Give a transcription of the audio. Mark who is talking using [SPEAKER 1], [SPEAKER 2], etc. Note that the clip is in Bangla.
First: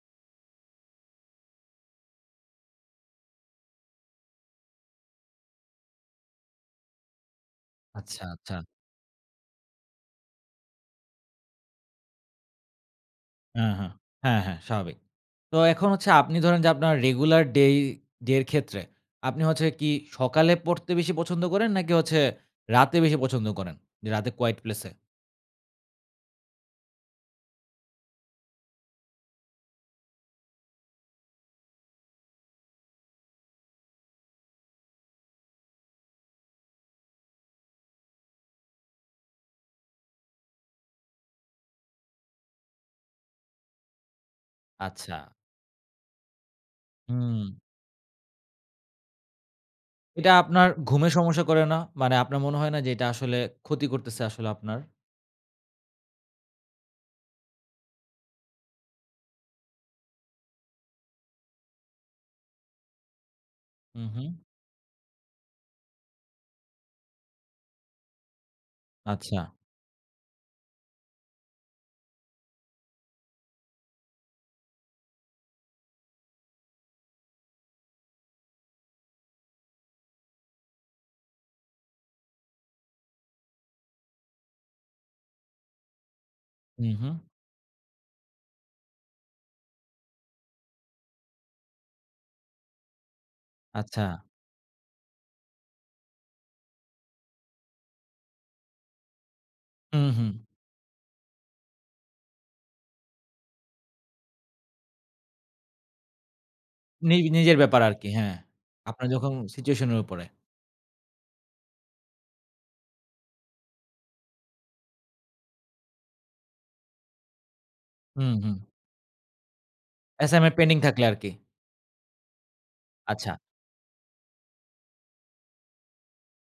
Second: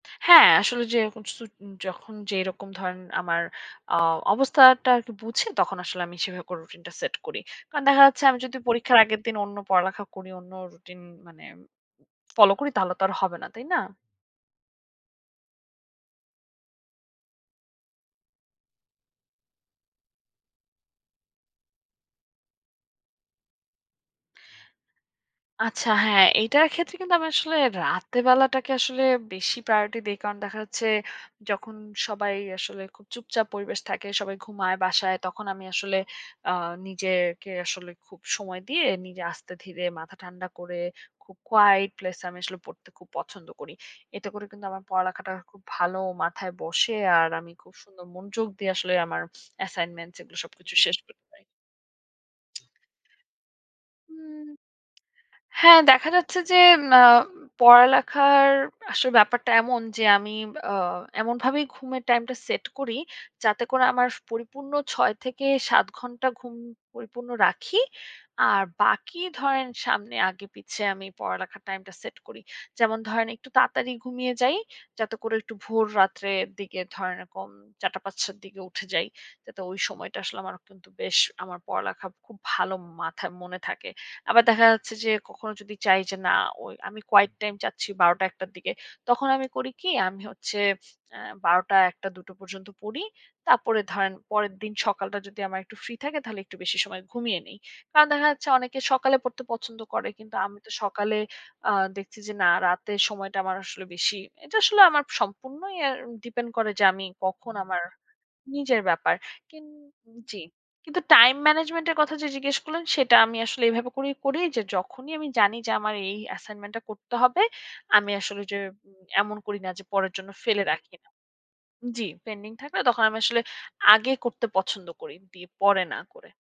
[SPEAKER 1] হ্যাঁ, আসলে যেরকম সু যখন যেরকম ধরেন আমার আ অবস্থাটা আরকি বুঝে তখন আসলে আমি সেভাবে করে রুটিনটা সেট করি। কারণ দেখা যাচ্ছে
[SPEAKER 2] আচ্ছা,
[SPEAKER 1] আমি যদি
[SPEAKER 2] আচ্ছা।
[SPEAKER 1] পরীক্ষার আগের দিন অন্য পড়ালেখা করি, অন্য রুটিন মানে ফলো করি তাহলে তো আর হবে না।
[SPEAKER 2] হু,
[SPEAKER 1] তাই না?
[SPEAKER 2] হু। হ্যাঁ, হ্যাঁ স্বাভাবিক। তো এখন হচ্ছে আপনি ধরেন যে আপনার রেগুলার ডেই ডে এর ক্ষেত্রে আপনি হচ্ছে কি সকালে পড়তে বেশি পছন্দ করেন নাকি হচ্ছে রাতে বেশি পছন্দ করেন? যে রাতে কোয়াইট প্লেসে?
[SPEAKER 1] আচ্ছা, হ্যাঁ। এটার ক্ষেত্রে কিন্তু আমি আসলে রাতের বেলাটাকে আসলে বেশি প্রায়োরিটি দেই। কারণ দেখা হচ্ছে যখন সবাই আসলে খুব চুপচাপ পরিবেশ থাকে। সবাই ঘুমায় বাসায় তখন আমি আসলে আ নিজেকে আসলে খুব সময় দিয়ে নিজে আস্তে ধীরে মাথা ঠান্ডা করে, খুব কোয়াইট প্লেসে আমি আসলে পড়তে খুব পছন্দ করি। এটা করে কিন্তু আমার
[SPEAKER 2] আচ্ছা।
[SPEAKER 1] পড়ালেখাটা খুব ভালো মাথায় বসে। আর
[SPEAKER 2] হুম।
[SPEAKER 1] আমি খুব সুন্দর মনোযোগ দিয়ে আসলে আমার অ্যাসাইনমেন্টস
[SPEAKER 2] এটা
[SPEAKER 1] এগুলো
[SPEAKER 2] আপনার
[SPEAKER 1] সবকিছু শেষ
[SPEAKER 2] ঘুমের
[SPEAKER 1] করতে
[SPEAKER 2] সমস্যা
[SPEAKER 1] পারি।
[SPEAKER 2] করে না? মানে আপনার মনে হয় না যে এটা আসলে ক্ষতি করতেছে
[SPEAKER 1] হুম।
[SPEAKER 2] আসলে আপনার?
[SPEAKER 1] হ্যাঁ, দেখা যাচ্ছে যে ম অ্যা পড়ালেখার আসলে ব্যাপারটা এমন যে আমি অ্যা এমনভাবেই ঘুমের টাইমটা সেট করি যাতে করে আমার স
[SPEAKER 2] উহুম।
[SPEAKER 1] পরিপূর্ণ ৬ থেকে ৭ ঘণ্টা ঘুম পরিপূর্ণ রাখি। আর বাকি
[SPEAKER 2] আচ্ছা।
[SPEAKER 1] ধরেন সামনে আগে পিছে আমি পড়ালেখার টাইমটা সেট করি। যেমন ধরেন একটু তাড়াতাড়ি ঘুমিয়ে যাই। যাতে করে একটু ভোর রাত্রের দিকে ধরেন এরকম ৪ঃ০০,৫ঃ০০ র দিকে উঠে যাই। যাতে ওই সময়টা আসলে আমার কিন্তু বেশ আমার পড়ালেখা খুব ভালো মাথা মনে থাকে। আবার দেখা যাচ্ছে যে কখনো যদি চাই যে না ঐ, আমি
[SPEAKER 2] উহু।
[SPEAKER 1] কোয়াইট টাইম যাচ্ছি ১২ঃ০০, ১ঃ০০ র দিকে। তখন আমি করি কী? আমি হচ্ছে আ ১২ঃ০০, ১ঃ০০, দুটো পর্যন্ত পড়ি। তারপরে
[SPEAKER 2] আচ্ছা।
[SPEAKER 1] ধরেন পরের দিন সকালটা যদি আমার একটু ফ্রি থাকে, তাহলে একটু বেশি সময় ঘুমিয়ে নেই। কারণ দেখা যাচ্ছে অনেকে সকালে পড়তে পছন্দ করে। কিন্তু
[SPEAKER 2] উহু।
[SPEAKER 1] আমি তো সকালে অ্যা দেখছি যে না রাতে সময়টা আমার আসলে বেশি। এটা আসলে আমার সম্পূর্ণই এ ডিপেন্ড করে যে আমি
[SPEAKER 2] নি
[SPEAKER 1] কখন
[SPEAKER 2] নিজের ব্যাপার
[SPEAKER 1] আমার
[SPEAKER 2] আরকি। হ্যাঁ,
[SPEAKER 1] নিজের
[SPEAKER 2] আপনার
[SPEAKER 1] ব্যাপার।
[SPEAKER 2] যখন
[SPEAKER 1] কিন
[SPEAKER 2] সিচুয়েশনের উপরে।
[SPEAKER 1] জি। কিন্তু টাইম ম্যানেজমেন্ট এর কথা যে জিজ্ঞেস করলেন, সেটা আমি আসলে এভাবে করেই করি যে, যখনই আমি জানি যে আমার এই অ্যাসাইনমেন্টটা করতে হবে, আমি
[SPEAKER 2] হুম,
[SPEAKER 1] আসলে
[SPEAKER 2] হুম।
[SPEAKER 1] যে এমন করি না যে, পরের জন্য
[SPEAKER 2] অ্যাসাইনমেন্ট
[SPEAKER 1] ফেলে
[SPEAKER 2] পেন্ডিং
[SPEAKER 1] রাখি
[SPEAKER 2] থাকলে
[SPEAKER 1] না
[SPEAKER 2] আরকি।
[SPEAKER 1] জি, পেন্ডিং থাকলে তখন আমি
[SPEAKER 2] আচ্ছা।
[SPEAKER 1] আসলে আগে করতে পছন্দ করি। দি পরে না করে।